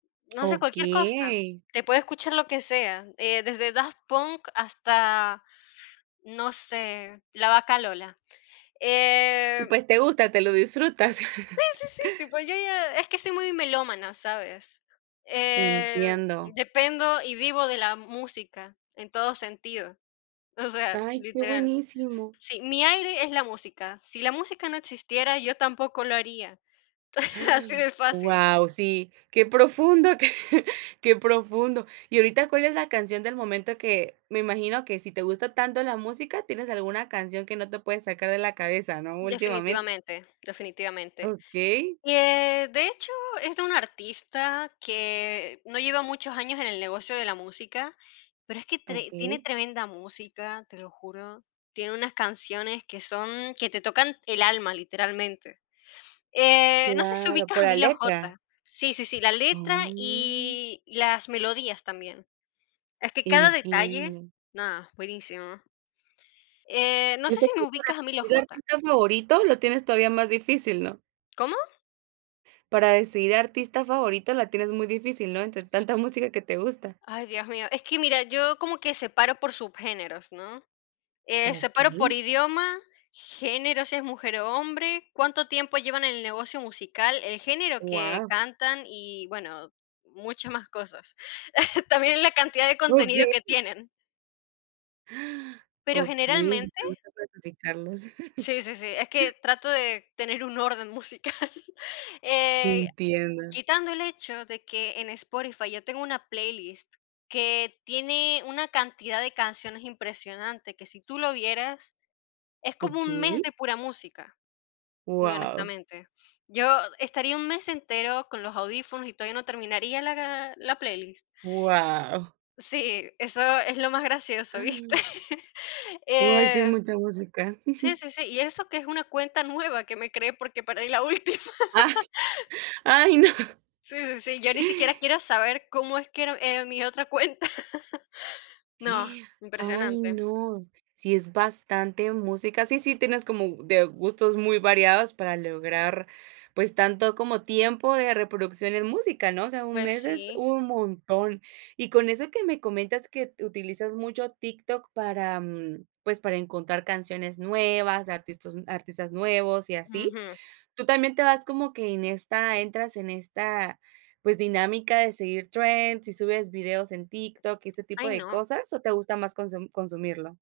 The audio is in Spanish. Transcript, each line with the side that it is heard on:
left: No sé, cualquier cosa,
right: Okey.
left: te puede escuchar lo que sea, eh, desde daft punk hasta, no sé, la vaca Lola, eh
right: Y pues te gusta, te lo disfrutas.
left: Sí, sí, sí, tipo, yo ya es que soy muy melómana, ¿sabes?, eh,
right: Entiendo.
left: dependo y vivo de la música en todo sentido, o sea,
right: Ay, qué
left: literal.
right: buenísimo.
left: Sí, mi aire es la música. Si la música no existiera, yo tampoco lo haría,
right: ¡Ah!,
left: así de fácil.
right: wao, sí, qué profundo, que profundo, ¿y ahorita cuál es la canción del momento que me imagino que si te gusta tanto la música, tienes alguna canción que no te puedes sacar de la cabeza?, ¿no? Últimamente.
left: Definitivamente, definitivamente,
right: Okey.
left: eh, de hecho, es de un artista que no lleva muchos años en el negocio de la música, pero es que tre tiene
right: Okey.
left: tremenda música, te lo juro. Tiene unas canciones que son que te tocan el alma, literalmente, eh, no sé, si
right: Claro,
left: ubicas
right: por
left: a
right: la
left: Emilio
right: letra.
left: J. Sí, sí, sí, la letra
right: Mm.
left: y las melodías también. Es que cada detalle
right: Entiendo.
left: nada, buenísimo. Eh, no
right: Y,
left: sé
right: ese
left: si me
right: [unintelligible]
left: ubicas a Emilio
right: y el
left: J.
right: artista favorito, lo tienes todavía más difícil, ¿no?
left: ¿Cómo?
right: Para decidir artista favorito, la tienes muy difícil, ¿no? Entre tanta música que te gusta.
left: Ay, dios mío. Es que mira, yo como que separo por subgéneros, ¿no?, eh, separo por
right: Okey.
left: idioma, género, si es mujer o hombre, cuánto tiempo llevan en el negocio musical, el género que
right: Wao.
left: cantan y, bueno, muchas más cosas. También en la cantidad de contenido
right: Okey.
left: que tienen.
right: ¡Ah!
left: Pero,
right: Okey
left: generalmente
right: [unintelligible]
left: Sí, sí, sí, es que trato de tener un orden musical,
right: Te
left: eh,
right: entiendo.
left: quitando el hecho de que en Spotify yo tengo una playlist que tiene una cantidad de canciones impresionante, que si tú lo vieras es como un mes
right: Okey.
left: de pura música, muy
right: Wao.
left: honestamente. Yo estaría un mes entero con los audífonos y todavía no terminaría la la playlist.
right: Wao.
left: Sí, eso es lo más gracioso, ¿viste?
right: ¡Ah! Ay, sí es
left: Eh,
right: mucha música.
left: sí, sí, sí, y eso que es una cuenta nueva, que me creé porque perdí la última.
right: Ay, no.
left: Sí, sí, sí, yo ni siquiera quiero saber cómo es que era, eh, mi otra cuenta. No,
right: ¡Y! Ay,
left: impresionante.
right: no. Sí, es bastante música. Sí sí, tienes como de gustos muy variados para lograr, pues tanto como tiempo de reproducción en música, ¿no? O sea, un
left: Pues,
right: mes es
left: sí.
right: un montón. Y con eso que me comentas que utilizas mucho TikTok para, mm, pues, para encontrar canciones nuevas, artistas artistas nuevos y así,
left: Ujú.
right: tú también te vas como que en esta entras en esta pues, dinámica de seguir trends y subes videos en TikTok y este tipo
left: Ay
right: de
left: no.
right: cosas, o, ¿te gusta más consu-consumirlo?